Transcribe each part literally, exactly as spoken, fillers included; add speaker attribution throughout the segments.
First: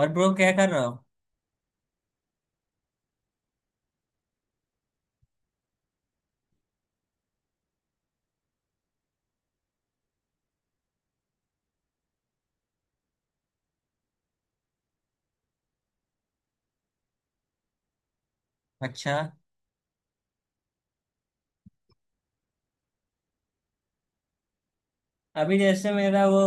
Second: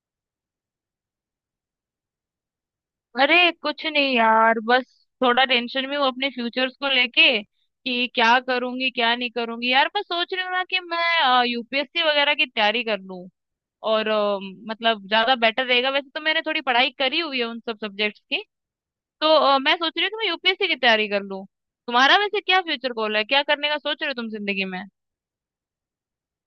Speaker 1: और ब्रो क्या कर रहा हो?
Speaker 2: अरे कुछ नहीं यार, बस थोड़ा टेंशन में हूँ अपने फ्यूचर्स को लेके कि क्या करूंगी क्या नहीं करूंगी। यार, मैं सोच रही हूँ ना कि मैं यू पी एस सी वगैरह की तैयारी कर लूँ। और अ, मतलब ज्यादा बेटर रहेगा, वैसे तो मैंने थोड़ी पढ़ाई करी हुई है उन सब सब्जेक्ट्स की।
Speaker 1: अच्छा।
Speaker 2: तो अ, मैं सोच रही हूँ कि मैं यूपीएससी की तैयारी कर लूँ। तुम्हारा वैसे क्या फ्यूचर गोल है? क्या करने का सोच रहे हो तुम जिंदगी में?
Speaker 1: अभी जैसे मेरा वो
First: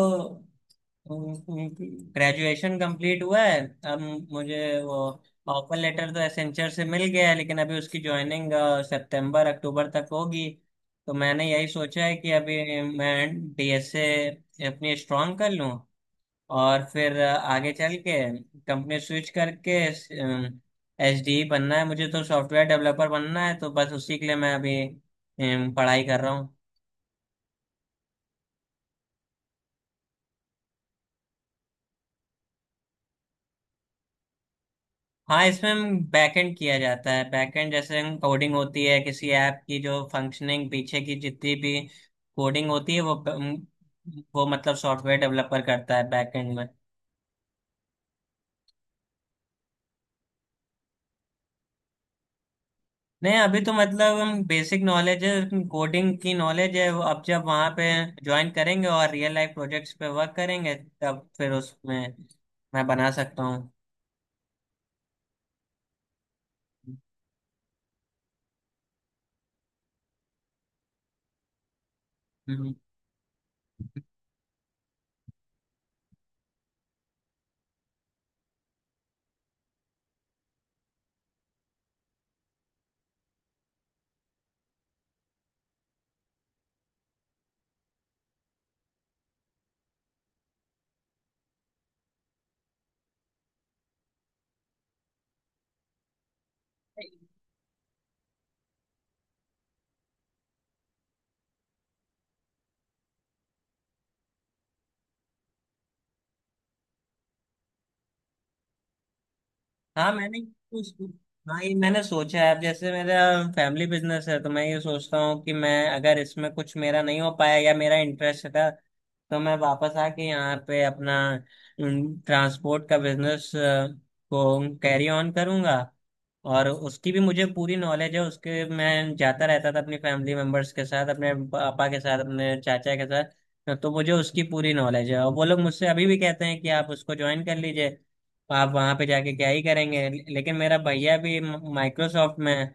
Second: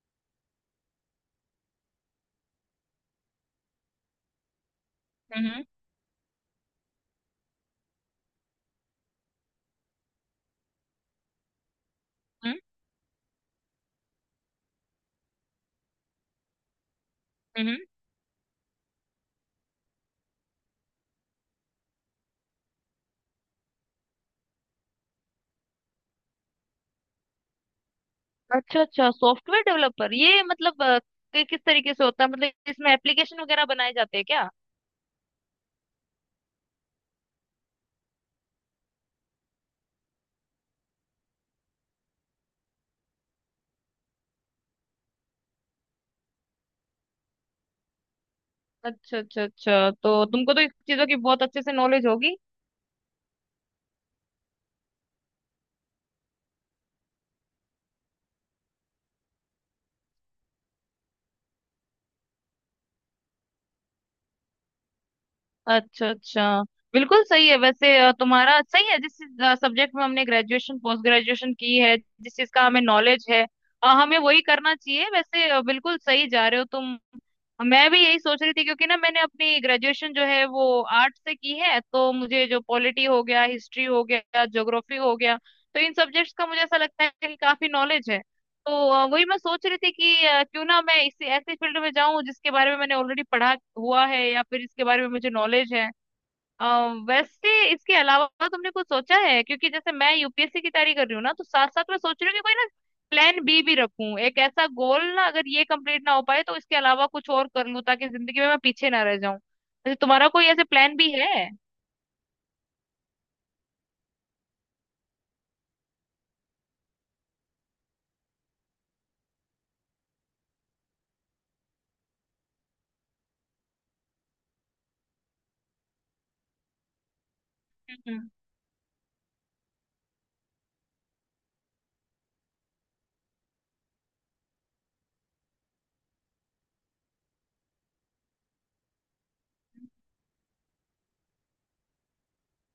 Speaker 1: ग्रेजुएशन कंप्लीट हुआ है। अब मुझे वो
Speaker 2: हम्म।
Speaker 1: ऑफर लेटर तो एसेंचर से मिल गया है, लेकिन अभी उसकी ज्वाइनिंग सितंबर अक्टूबर तक होगी। तो मैंने यही सोचा है कि
Speaker 2: हम्म।
Speaker 1: अभी मैं डी एस ए अपनी स्ट्रांग कर लूँ, और फिर अ, आगे
Speaker 2: हम्म।
Speaker 1: चल के कंपनी स्विच करके एस डी बनना है। मुझे तो सॉफ्टवेयर डेवलपर बनना है, तो बस उसी के लिए मैं अभी अम, पढ़ाई कर रहा हूँ।
Speaker 2: अच्छा अच्छा, सॉफ्टवेयर डेवलपर, ये मतलब अ, कि- किस तरीके से होता है? मतलब इसमें एप्लीकेशन वगैरह बनाए जाते हैं क्या?
Speaker 1: हाँ, इसमें हम बैकएंड किया जाता है। बैकएंड जैसे हम कोडिंग होती है किसी ऐप की, जो फंक्शनिंग पीछे की जितनी भी कोडिंग होती है वो वो मतलब सॉफ्टवेयर डेवलपर करता है बैकएंड में।
Speaker 2: अच्छा अच्छा अच्छा, तो तुमको तो इस चीजों की बहुत अच्छे से नॉलेज होगी।
Speaker 1: नहीं, अभी तो मतलब हम बेसिक नॉलेज है, कोडिंग की नॉलेज है। वो अब जब वहाँ पे ज्वाइन करेंगे और रियल लाइफ प्रोजेक्ट्स पे वर्क करेंगे, तब फिर उसमें मैं बना सकता
Speaker 2: अच्छा अच्छा, बिल्कुल सही है। वैसे अ, तुम्हारा सही है, जिस सब्जेक्ट में हमने ग्रेजुएशन पोस्ट ग्रेजुएशन की है, जिस चीज का
Speaker 1: हूँ।
Speaker 2: हमें नॉलेज है, अ, हमें वही करना चाहिए। वैसे अ, बिल्कुल सही जा रहे हो तुम। मैं भी यही सोच रही थी, क्योंकि ना मैंने अपनी ग्रेजुएशन जो है वो आर्ट से की है, तो मुझे जो पॉलिटी हो गया, हिस्ट्री हो गया, ज्योग्राफी हो गया, तो इन सब्जेक्ट्स का मुझे ऐसा लगता है कि काफी नॉलेज है। तो अ, वही मैं सोच रही थी कि अ, क्यों ना मैं इसी ऐसे फील्ड में जाऊं जिसके बारे में मैंने ऑलरेडी पढ़ा हुआ है या फिर इसके बारे में मुझे नॉलेज है। अ, वैसे इसके अलावा तुमने कुछ सोचा है? क्योंकि जैसे मैं यू पी एस सी की तैयारी कर रही हूँ ना, तो साथ साथ मैं सोच रही हूँ कि कोई ना प्लान बी भी रखूं, एक ऐसा गोल ना, अगर ये कंप्लीट ना हो पाए तो इसके अलावा कुछ और कर लूं, ताकि जिंदगी में मैं पीछे ना रह जाऊं। वैसे
Speaker 1: हाँ,
Speaker 2: तुम्हारा
Speaker 1: मैंने
Speaker 2: कोई ऐसे
Speaker 1: कुछ
Speaker 2: प्लान भी है?
Speaker 1: हाँ, ये मैंने सोचा है। अब जैसे मेरा फैमिली बिजनेस है, तो मैं ये सोचता हूँ कि मैं अगर इसमें कुछ मेरा नहीं हो पाया या मेरा इंटरेस्ट था, तो मैं वापस आके यहाँ पे अपना ट्रांसपोर्ट का बिजनेस को कैरी ऑन करूँगा। और उसकी भी मुझे पूरी नॉलेज है,
Speaker 2: हम्म।
Speaker 1: उसके मैं जाता रहता था अपनी फैमिली मेंबर्स के साथ, अपने पापा के साथ, अपने चाचा के साथ। तो मुझे उसकी पूरी नॉलेज है, और वो लोग मुझसे अभी भी कहते हैं कि आप उसको ज्वाइन कर लीजिए, आप वहाँ पे जाके क्या ही करेंगे। लेकिन मेरा भैया भी माइक्रोसॉफ्ट में है,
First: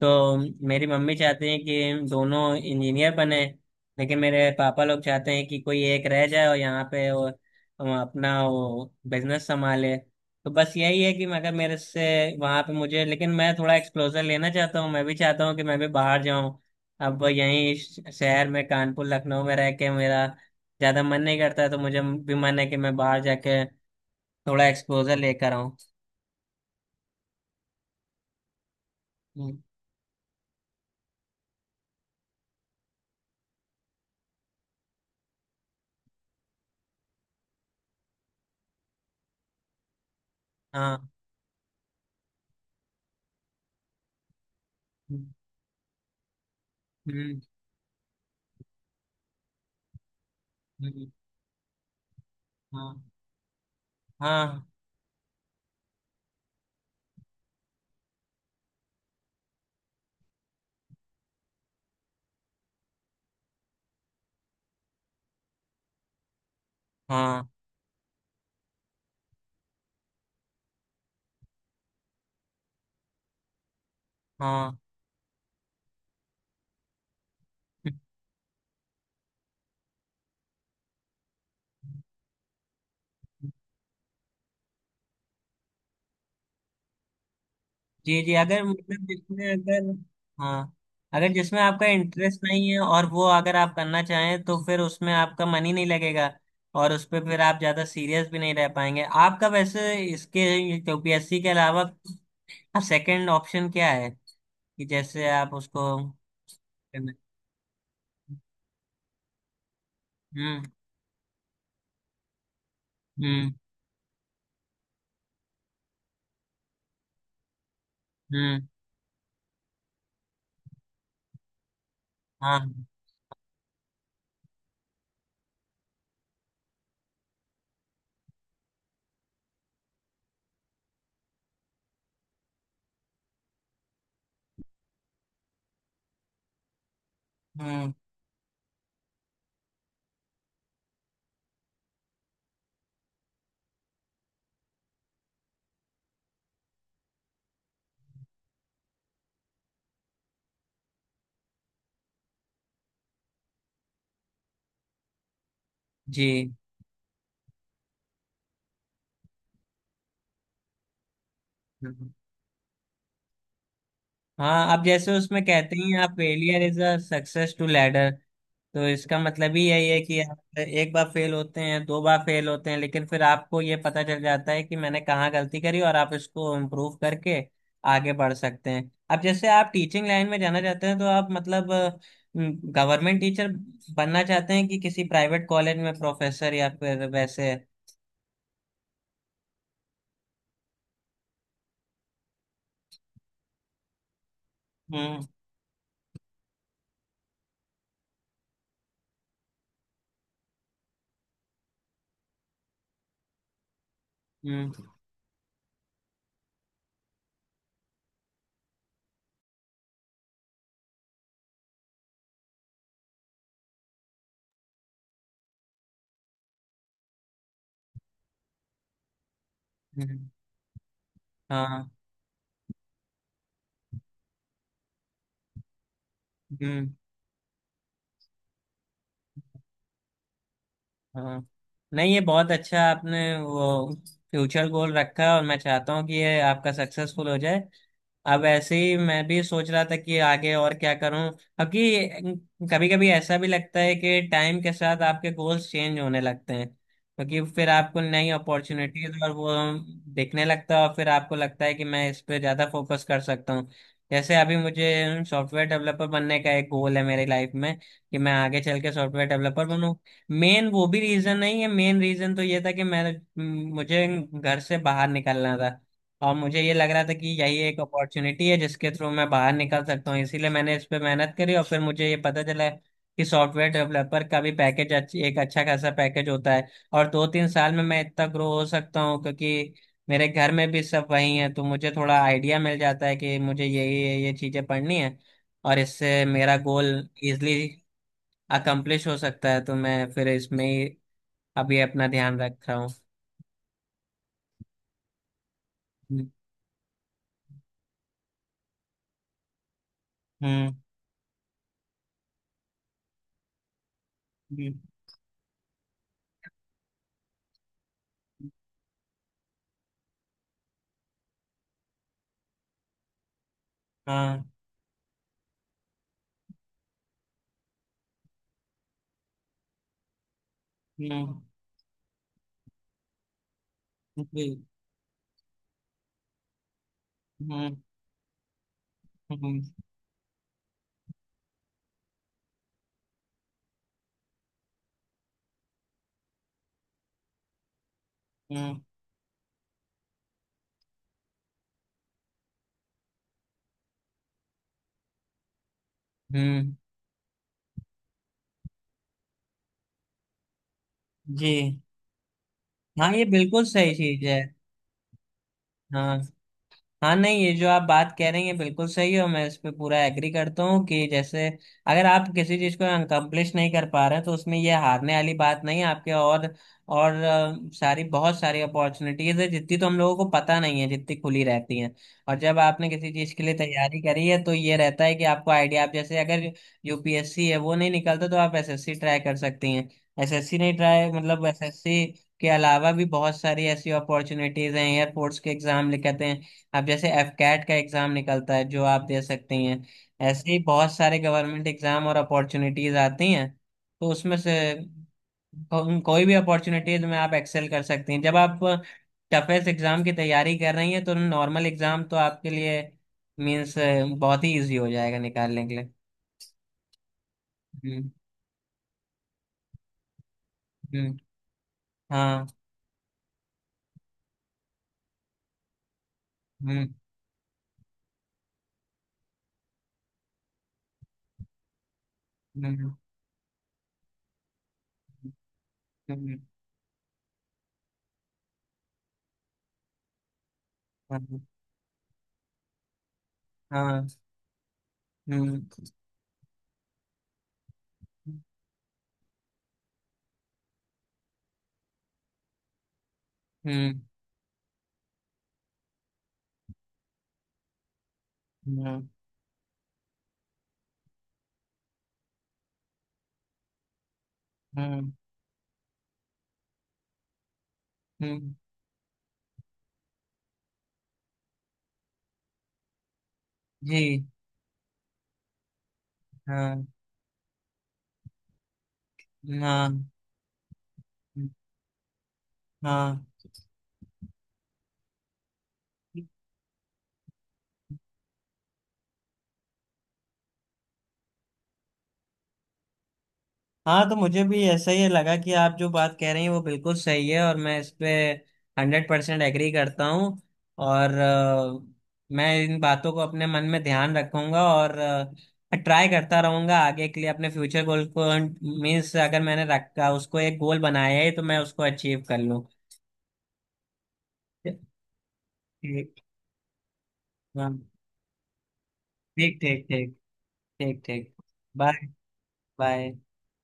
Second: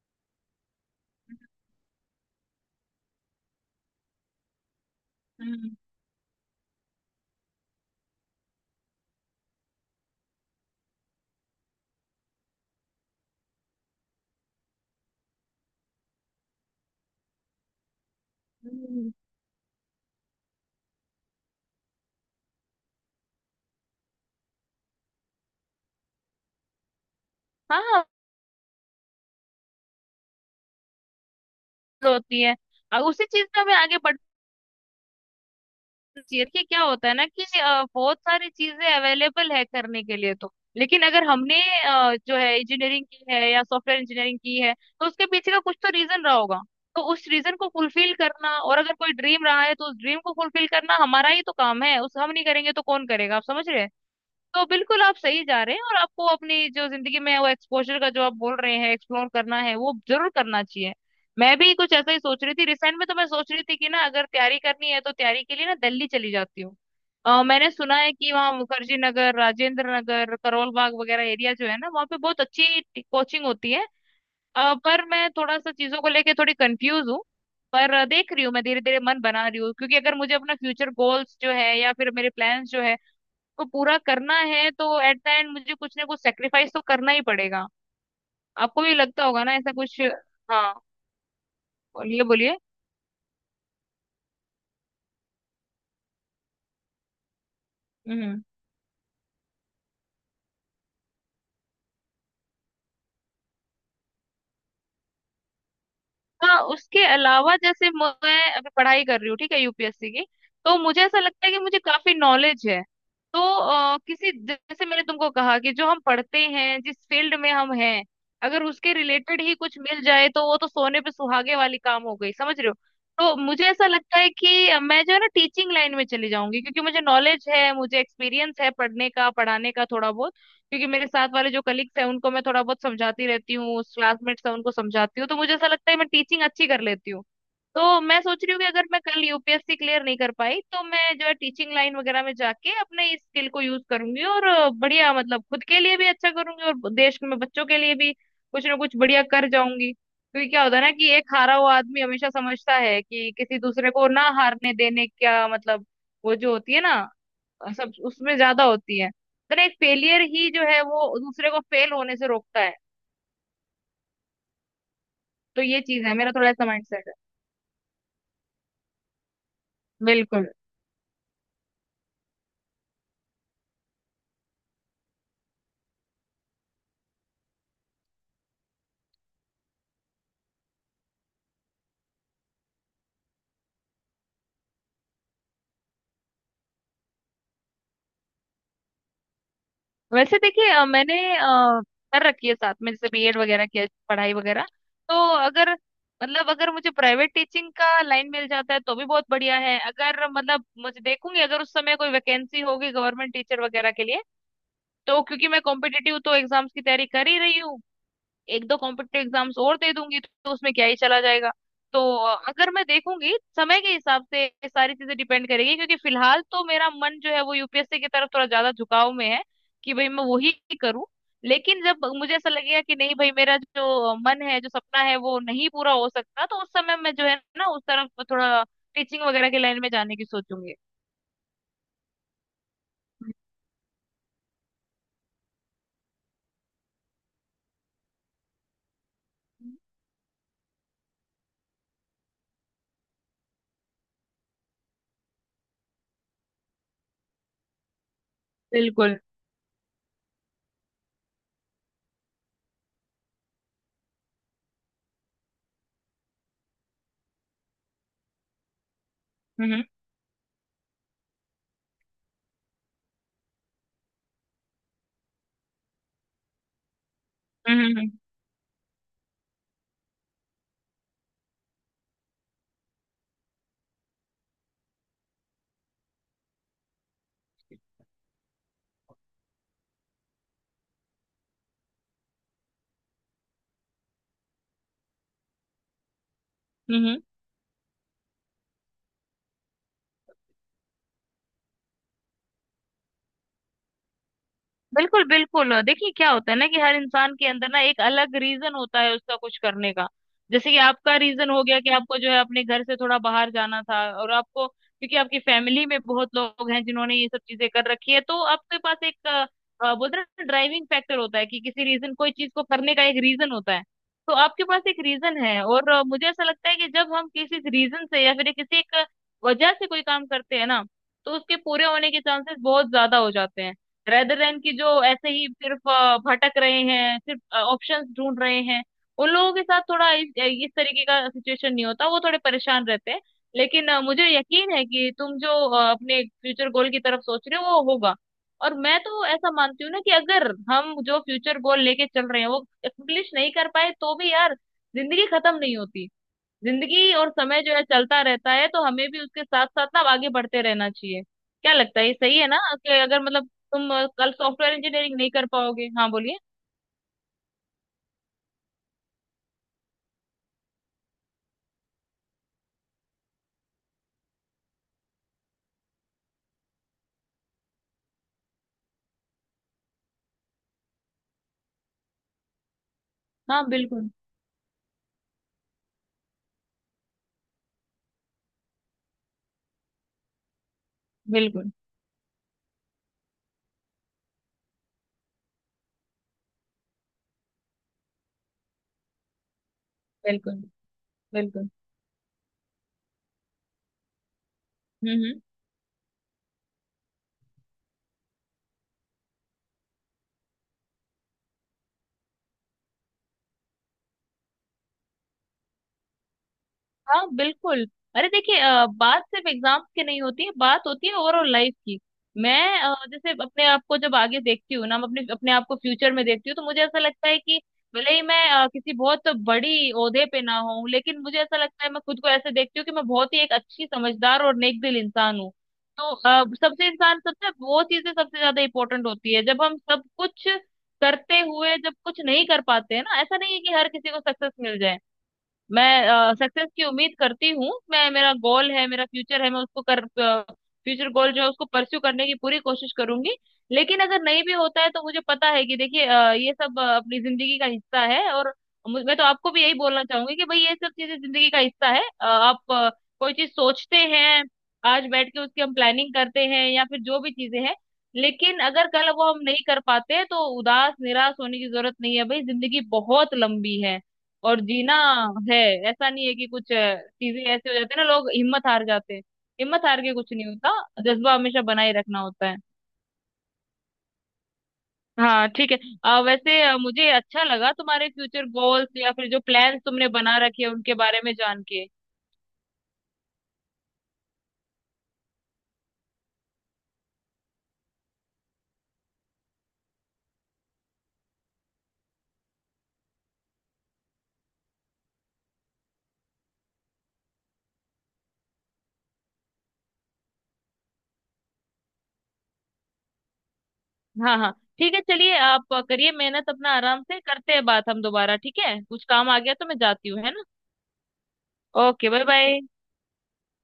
Speaker 1: तो मेरी मम्मी चाहती है कि हम दोनों इंजीनियर बने। लेकिन मेरे पापा लोग चाहते हैं
Speaker 2: हम्म।
Speaker 1: कि
Speaker 2: हम्म।
Speaker 1: कोई एक रह जाए और यहाँ पे वो, वो अपना वो बिजनेस संभाले। तो बस यही है कि मगर मेरे से वहाँ पे मुझे, लेकिन मैं थोड़ा एक्सपोजर लेना चाहता हूँ, मैं भी चाहता हूँ कि मैं भी बाहर जाऊँ। अब यहीं श- शहर में, कानपुर
Speaker 2: हम्म।
Speaker 1: लखनऊ में रह के मेरा ज़्यादा मन नहीं करता है, तो मुझे भी मन है कि मैं बाहर जाके थोड़ा एक्सपोजर लेकर आऊँ।
Speaker 2: हाँ हाँ।
Speaker 1: हम्म।
Speaker 2: होती है। अ, उसी चीज में हमें आगे बढ़, देखिए क्या होता है ना कि अ, बहुत सारी चीजें अवेलेबल है करने के लिए, तो
Speaker 1: हाँ।
Speaker 2: लेकिन अगर हमने अ, जो है इंजीनियरिंग की है या सॉफ्टवेयर इंजीनियरिंग की है, तो उसके
Speaker 1: हम्म।
Speaker 2: पीछे का कुछ तो रीजन रहा होगा। तो उस
Speaker 1: हम्म।
Speaker 2: रीजन को फुलफिल करना, और अगर कोई ड्रीम रहा है तो उस ड्रीम को फुलफिल करना
Speaker 1: हम्म।
Speaker 2: हमारा ही तो काम है। उस हम नहीं करेंगे तो
Speaker 1: हाँ,
Speaker 2: कौन करेगा? आप समझ रहे हैं? तो
Speaker 1: हाँ,
Speaker 2: बिल्कुल आप सही जा रहे हैं, और आपको अपनी जो जिंदगी में वो एक्सपोजर का जो आप बोल रहे हैं, एक्सप्लोर करना है, वो जरूर करना चाहिए। मैं भी कुछ ऐसा ही सोच रही थी रिसेंट में, तो मैं सोच रही थी कि ना, अगर तैयारी करनी है तो तैयारी के लिए ना दिल्ली चली जाती हूँ। अ,
Speaker 1: हाँ,
Speaker 2: मैंने सुना है कि वहाँ मुखर्जी नगर, राजेंद्र नगर, करोल बाग वगैरह एरिया जो है ना, वहाँ पे बहुत अच्छी कोचिंग होती है। अ,
Speaker 1: हाँ,
Speaker 2: पर मैं थोड़ा सा चीजों को लेके थोड़ी कंफ्यूज हूँ। पर अ, देख रही हूँ, मैं धीरे धीरे मन बना रही हूँ, क्योंकि अगर मुझे अपना फ्यूचर गोल्स जो है या फिर मेरे प्लान्स जो है को पूरा करना है, तो एट द एंड मुझे कुछ ना कुछ सेक्रीफाइस तो करना ही पड़ेगा।
Speaker 1: जी, जी। अगर
Speaker 2: आपको भी
Speaker 1: मतलब
Speaker 2: लगता होगा
Speaker 1: जिसमें
Speaker 2: ना ऐसा
Speaker 1: अगर
Speaker 2: कुछ?
Speaker 1: हाँ,
Speaker 2: हाँ,
Speaker 1: अगर जिसमें आपका
Speaker 2: बोलिए
Speaker 1: इंटरेस्ट
Speaker 2: बोलिए।
Speaker 1: नहीं है और वो अगर आप करना चाहें, तो फिर उसमें आपका मन ही नहीं लगेगा, और उस पर फिर आप ज़्यादा सीरियस भी
Speaker 2: हम्म।
Speaker 1: नहीं रह पाएंगे। आपका वैसे इसके यू पी एस सी के अलावा सेकंड ऑप्शन क्या है? कि जैसे आप उसको
Speaker 2: हाँ, उसके
Speaker 1: करना-
Speaker 2: अलावा जैसे मैं अभी पढ़ाई कर रही हूँ, ठीक है, यूपीएससी की,
Speaker 1: हम्म।
Speaker 2: तो मुझे ऐसा लगता है कि मुझे काफी नॉलेज है। तो
Speaker 1: हम्म।
Speaker 2: अ, किसी जैसे मैंने तुमको कहा कि जो हम पढ़ते हैं, जिस फील्ड में हम हैं, अगर
Speaker 1: हम्म।
Speaker 2: उसके रिलेटेड ही कुछ मिल जाए, तो वो तो सोने पे सुहागे वाली काम हो गई, समझ रहे हो?
Speaker 1: हाँ।
Speaker 2: तो मुझे ऐसा लगता है कि मैं जो है ना टीचिंग लाइन में चली जाऊंगी, क्योंकि मुझे नॉलेज है, मुझे एक्सपीरियंस है पढ़ने का, पढ़ाने का थोड़ा बहुत, क्योंकि मेरे साथ वाले जो कलीग्स हैं उनको मैं थोड़ा बहुत समझाती रहती हूँ, क्लासमेट्स हैं उनको समझाती हूँ, तो मुझे ऐसा लगता है मैं टीचिंग अच्छी कर लेती हूँ।
Speaker 1: हम्म।
Speaker 2: तो मैं सोच रही हूँ कि अगर मैं कल U P S C clear नहीं कर पाई, तो मैं जो है टीचिंग लाइन वगैरह में जाके अपने इस स्किल को यूज करूंगी, और अ, बढ़िया, मतलब खुद के लिए भी अच्छा करूंगी और देश में बच्चों के लिए भी कुछ ना कुछ बढ़िया कर जाऊंगी। क्योंकि क्या होता है ना कि एक हारा हुआ आदमी हमेशा समझता है कि किसी दूसरे को ना हारने देने का मतलब, वो जो
Speaker 1: जी।
Speaker 2: होती है ना, सब उसमें ज्यादा होती है। तो ना, एक फेलियर ही जो है वो दूसरे को फेल
Speaker 1: हम्म।
Speaker 2: होने से रोकता है।
Speaker 1: हाँ, अब जैसे उसमें
Speaker 2: तो
Speaker 1: कहते
Speaker 2: ये
Speaker 1: हैं,
Speaker 2: चीज
Speaker 1: आप
Speaker 2: है, मेरा थोड़ा
Speaker 1: फेलियर
Speaker 2: ऐसा
Speaker 1: इज
Speaker 2: माइंड
Speaker 1: अ
Speaker 2: सेट है।
Speaker 1: Success to ladder. तो इसका मतलब ही यही है कि
Speaker 2: बिल्कुल।
Speaker 1: आप एक बार फेल होते हैं, दो बार फेल होते हैं, लेकिन फिर आपको ये पता चल जाता है कि मैंने कहाँ गलती करी, और आप इसको इम्प्रूव करके आगे बढ़ सकते हैं। अब जैसे आप टीचिंग लाइन में जाना चाहते हैं, तो आप मतलब गवर्नमेंट टीचर बनना चाहते हैं कि किसी प्राइवेट कॉलेज में प्रोफेसर, या फिर वैसे,
Speaker 2: वैसे देखिए, अ, मैंने अ, कर रखी है साथ में, जैसे बी एड वगैरह किया, पढ़ाई वगैरह। तो
Speaker 1: हम्म।
Speaker 2: अगर मतलब अगर मुझे प्राइवेट टीचिंग का लाइन मिल जाता है तो भी बहुत बढ़िया है, अगर मतलब मुझे देखूंगी अगर उस समय कोई वैकेंसी होगी गवर्नमेंट टीचर वगैरह के लिए।
Speaker 1: हम्म।
Speaker 2: तो क्योंकि मैं कॉम्पिटिटिव तो एग्जाम्स की तैयारी कर ही रही हूँ, एक दो कॉम्पिटेटिव एग्जाम्स और दे दूंगी तो उसमें क्या ही चला जाएगा। तो अ, अगर मैं देखूंगी समय के हिसाब से ये सारी चीजें डिपेंड करेगी, क्योंकि फिलहाल तो मेरा मन जो है वो यू पी एस सी की तरफ थोड़ा ज्यादा झुकाव में है कि भाई मैं
Speaker 1: हम्म,
Speaker 2: वही करूँ। लेकिन
Speaker 1: हाँ।
Speaker 2: जब मुझे ऐसा लगेगा कि नहीं भाई, मेरा जो मन है, जो सपना है, वो नहीं पूरा हो सकता, तो उस
Speaker 1: हम्म।
Speaker 2: समय मैं जो है ना उस तरफ थोड़ा टीचिंग वगैरह के लाइन में जाने की सोचूंगी।
Speaker 1: हाँ, नहीं, ये बहुत अच्छा आपने वो फ्यूचर गोल रखा है, और मैं चाहता हूँ कि ये आपका सक्सेसफुल हो जाए। अब ऐसे ही मैं भी सोच रहा था कि आगे और क्या करूँ। अब कि कभी कभी ऐसा भी लगता है कि टाइम के साथ आपके गोल्स चेंज होने लगते हैं, क्योंकि फिर आपको नई
Speaker 2: बिल्कुल।
Speaker 1: अपॉर्चुनिटीज और वो दिखने लगता है, और फिर आपको लगता है कि मैं इस पे ज़्यादा फोकस कर सकता हूँ। जैसे अभी मुझे सॉफ्टवेयर डेवलपर बनने का एक गोल है मेरी लाइफ में, कि मैं आगे चल के सॉफ्टवेयर डेवलपर
Speaker 2: हम्म। बिल्कुल। हम्म।
Speaker 1: बनूँ। मेन वो भी रीजन नहीं है, मेन रीजन तो ये था कि मैं, मुझे घर से बाहर निकलना था, और मुझे ये लग रहा था कि यही एक
Speaker 2: हम्म। हम्म।
Speaker 1: अपॉर्चुनिटी है जिसके थ्रू मैं बाहर निकल सकता हूँ, इसीलिए मैंने इस पे मेहनत करी। और फिर मुझे ये पता चला कि सॉफ्टवेयर डेवलपर का भी पैकेज अच्छी, एक अच्छा खासा पैकेज होता है, और दो तीन साल में मैं इतना ग्रो हो सकता हूँ। क्योंकि मेरे घर में भी सब वही है, तो मुझे थोड़ा आइडिया मिल जाता है कि मुझे यही ये ये चीजें पढ़नी है, और इससे मेरा गोल
Speaker 2: हम्म।
Speaker 1: इजली अकम्प्लिश हो सकता है, तो मैं फिर इसमें ही अभी अपना ध्यान रख रहा हूँ।
Speaker 2: बिल्कुल बिल्कुल, देखिए
Speaker 1: हम्म।
Speaker 2: क्या होता है ना कि हर इंसान के अंदर ना एक अलग रीजन होता है उसका कुछ करने का। जैसे
Speaker 1: हम्म,
Speaker 2: कि आपका रीजन हो गया कि आपको जो है अपने घर से थोड़ा बाहर जाना था, और आपको क्योंकि आपकी फैमिली में बहुत लोग हैं जिन्होंने ये सब चीजें कर रखी है, तो आपके पास एक अ, अ, बोलते हैं ना ड्राइविंग फैक्टर होता है कि किसी रीजन कोई चीज को करने का एक रीजन होता है। तो
Speaker 1: हाँ।
Speaker 2: आपके पास एक रीजन है। और अ, मुझे ऐसा लगता है कि जब हम किसी रीजन से या फिर किसी एक वजह से कोई काम करते हैं ना, तो
Speaker 1: हम्म।
Speaker 2: उसके पूरे होने के चांसेस बहुत ज्यादा हो जाते हैं, रेदर
Speaker 1: जी।
Speaker 2: देन कि जो ऐसे ही सिर्फ अ, भटक रहे हैं, सिर्फ
Speaker 1: हम्म।
Speaker 2: ऑप्शंस ढूंढ रहे हैं, उन लोगों
Speaker 1: हम्म।
Speaker 2: के साथ थोड़ा इस, इस तरीके का सिचुएशन नहीं होता, वो थोड़े परेशान रहते हैं। लेकिन अ, मुझे यकीन है कि तुम जो अ, अपने फ्यूचर गोल की तरफ सोच रहे हो, वो होगा। और
Speaker 1: हम्म।
Speaker 2: मैं तो ऐसा मानती हूँ ना कि अगर हम जो फ्यूचर गोल लेके चल रहे हैं वो एक्सप्लिश नहीं कर पाए, तो भी यार जिंदगी खत्म नहीं होती है।
Speaker 1: हम्म,
Speaker 2: जिंदगी और समय जो है चलता रहता है, तो हमें भी उसके साथ साथ ना आगे बढ़ते रहना चाहिए। क्या
Speaker 1: जी,
Speaker 2: लगता है, ये सही है ना कि
Speaker 1: हाँ।
Speaker 2: अगर
Speaker 1: ये
Speaker 2: मतलब
Speaker 1: बिल्कुल
Speaker 2: तुम
Speaker 1: सही
Speaker 2: अ,
Speaker 1: चीज
Speaker 2: कल
Speaker 1: है।
Speaker 2: सॉफ्टवेयर इंजीनियरिंग नहीं कर पाओगे? हाँ
Speaker 1: हाँ।
Speaker 2: बोलिए।
Speaker 1: हाँ, नहीं, ये जो आप बात कह रही हैं बिल्कुल सही है, और मैं इस पे पूरा एग्री करता हूँ कि जैसे अगर आप किसी चीज़ को अनकम्प्लिश नहीं कर पा रहे हैं, तो उसमें ये हारने वाली बात नहीं है आपके। और और अ, सारी बहुत सारी अपॉर्चुनिटीज है, जितनी तो हम लोगों को पता नहीं है जितनी खुली रहती हैं। और जब आपने किसी चीज़ के लिए
Speaker 2: हाँ
Speaker 1: तैयारी
Speaker 2: बिल्कुल।
Speaker 1: करी है, तो ये रहता है कि आपको आइडिया, आप जैसे अगर यू पी एस सी है वो नहीं निकलता, तो आप एस एस सी ट्राई कर सकती हैं। एसएससी नहीं ट्राई, मतलब
Speaker 2: बिल्कुल।
Speaker 1: एस एस सी के अलावा भी बहुत सारी ऐसी अपॉर्चुनिटीज हैं। एयरपोर्ट्स के एग्जाम लिखते हैं, अब जैसे एफ कैट का एग्जाम निकलता है जो आप दे सकते हैं। ऐसे ही
Speaker 2: बिल्कुल।
Speaker 1: बहुत सारे गवर्नमेंट
Speaker 2: बिल्कुल।
Speaker 1: एग्जाम और अपॉर्चुनिटीज आती हैं, तो उसमें से
Speaker 2: हम्म। हम्म।
Speaker 1: को, कोई भी अपॉर्चुनिटीज में आप एक्सेल कर सकती हैं। जब आप टफेस्ट एग्जाम की तैयारी कर रही हैं, तो नॉर्मल एग्जाम तो आपके लिए मीन्स बहुत ही इजी हो जाएगा निकालने के लिए।
Speaker 2: हाँ बिल्कुल।
Speaker 1: हम्म।
Speaker 2: अरे देखिए, अ, बात सिर्फ एग्जाम्स की नहीं होती है, बात होती है
Speaker 1: हम्म।
Speaker 2: ओवरऑल लाइफ की।
Speaker 1: हाँ।
Speaker 2: मैं अ, जैसे अपने आप को जब आगे देखती हूँ ना, मैं अपने अपने आप को फ्यूचर में देखती हूँ, तो मुझे
Speaker 1: हम्म।
Speaker 2: ऐसा लगता है कि भले ही मैं अ, किसी बहुत बड़ी ओहदे पे ना हूँ, लेकिन मुझे ऐसा लगता है, मैं खुद को ऐसे देखती हूँ कि
Speaker 1: हम्म।
Speaker 2: मैं बहुत ही एक अच्छी, समझदार और नेक दिल इंसान हूँ। तो
Speaker 1: हम्म।
Speaker 2: अ, सबसे इंसान, सबसे वो चीजें सबसे ज्यादा इंपॉर्टेंट होती है, जब हम सब कुछ
Speaker 1: हम्म,
Speaker 2: करते हुए जब कुछ नहीं कर पाते हैं ना। ऐसा नहीं है कि हर
Speaker 1: हाँ।
Speaker 2: किसी को सक्सेस मिल जाए।
Speaker 1: हम्म।
Speaker 2: मैं सक्सेस की उम्मीद करती हूँ, मैं, मेरा गोल है, मेरा फ्यूचर है, मैं उसको कर, फ्यूचर गोल जो है उसको परस्यू करने की पूरी कोशिश करूंगी।
Speaker 1: हम्म।
Speaker 2: लेकिन अगर नहीं भी होता है तो मुझे पता है कि देखिए, अ, ये सब अ, अपनी जिंदगी का हिस्सा है। और मु-
Speaker 1: हम्म।
Speaker 2: मैं तो आपको भी यही बोलना चाहूंगी कि भाई ये सब चीजें जिंदगी का हिस्सा है। अ, आप अ, कोई चीज सोचते हैं, आज
Speaker 1: हम्म।
Speaker 2: बैठ के उसकी हम प्लानिंग करते हैं या फिर जो भी चीजें हैं,
Speaker 1: हम्म,
Speaker 2: लेकिन अगर कल वो हम नहीं कर पाते हैं, तो उदास निराश होने की जरूरत नहीं है। भाई जिंदगी बहुत लंबी है,
Speaker 1: जी,
Speaker 2: और जीना है। ऐसा नहीं है कि कुछ
Speaker 1: हाँ,
Speaker 2: अ, चीजें ऐसे हो जाते हैं ना, लोग हिम्मत हार जाते हैं। हिम्मत हार
Speaker 1: हाँ,
Speaker 2: के कुछ नहीं होता, जज्बा हमेशा बनाए रखना होता है।
Speaker 1: हाँ।
Speaker 2: हाँ ठीक है। अ, वैसे अ, मुझे अच्छा लगा तुम्हारे फ्यूचर गोल्स या फिर जो प्लान्स तुमने बना रखे हैं उनके बारे में जान के।
Speaker 1: हाँ, तो मुझे भी ऐसा ही लगा कि आप जो बात कह रही हैं वो बिल्कुल सही है, और मैं इस पे हंड्रेड परसेंट एग्री करता हूँ। और अ, मैं इन बातों को अपने मन में ध्यान रखूंगा, और ट्राई करता रहूंगा आगे के लिए अपने फ्यूचर गोल को। मीन्स अगर मैंने रखा उसको एक गोल बनाया है, तो मैं उसको अचीव कर लूँ।
Speaker 2: हाँ हाँ, ठीक है, चलिए आप करिए
Speaker 1: ठीक।
Speaker 2: मेहनत अपना, आराम से करते हैं
Speaker 1: हाँ।
Speaker 2: बात हम दोबारा, ठीक है? कुछ काम आ गया
Speaker 1: ठीक,
Speaker 2: तो मैं
Speaker 1: ठीक,
Speaker 2: जाती
Speaker 1: ठीक।
Speaker 2: हूँ, है ना?
Speaker 1: ठीक, ठीक। Bye.
Speaker 2: Okay bye bye.
Speaker 1: Bye.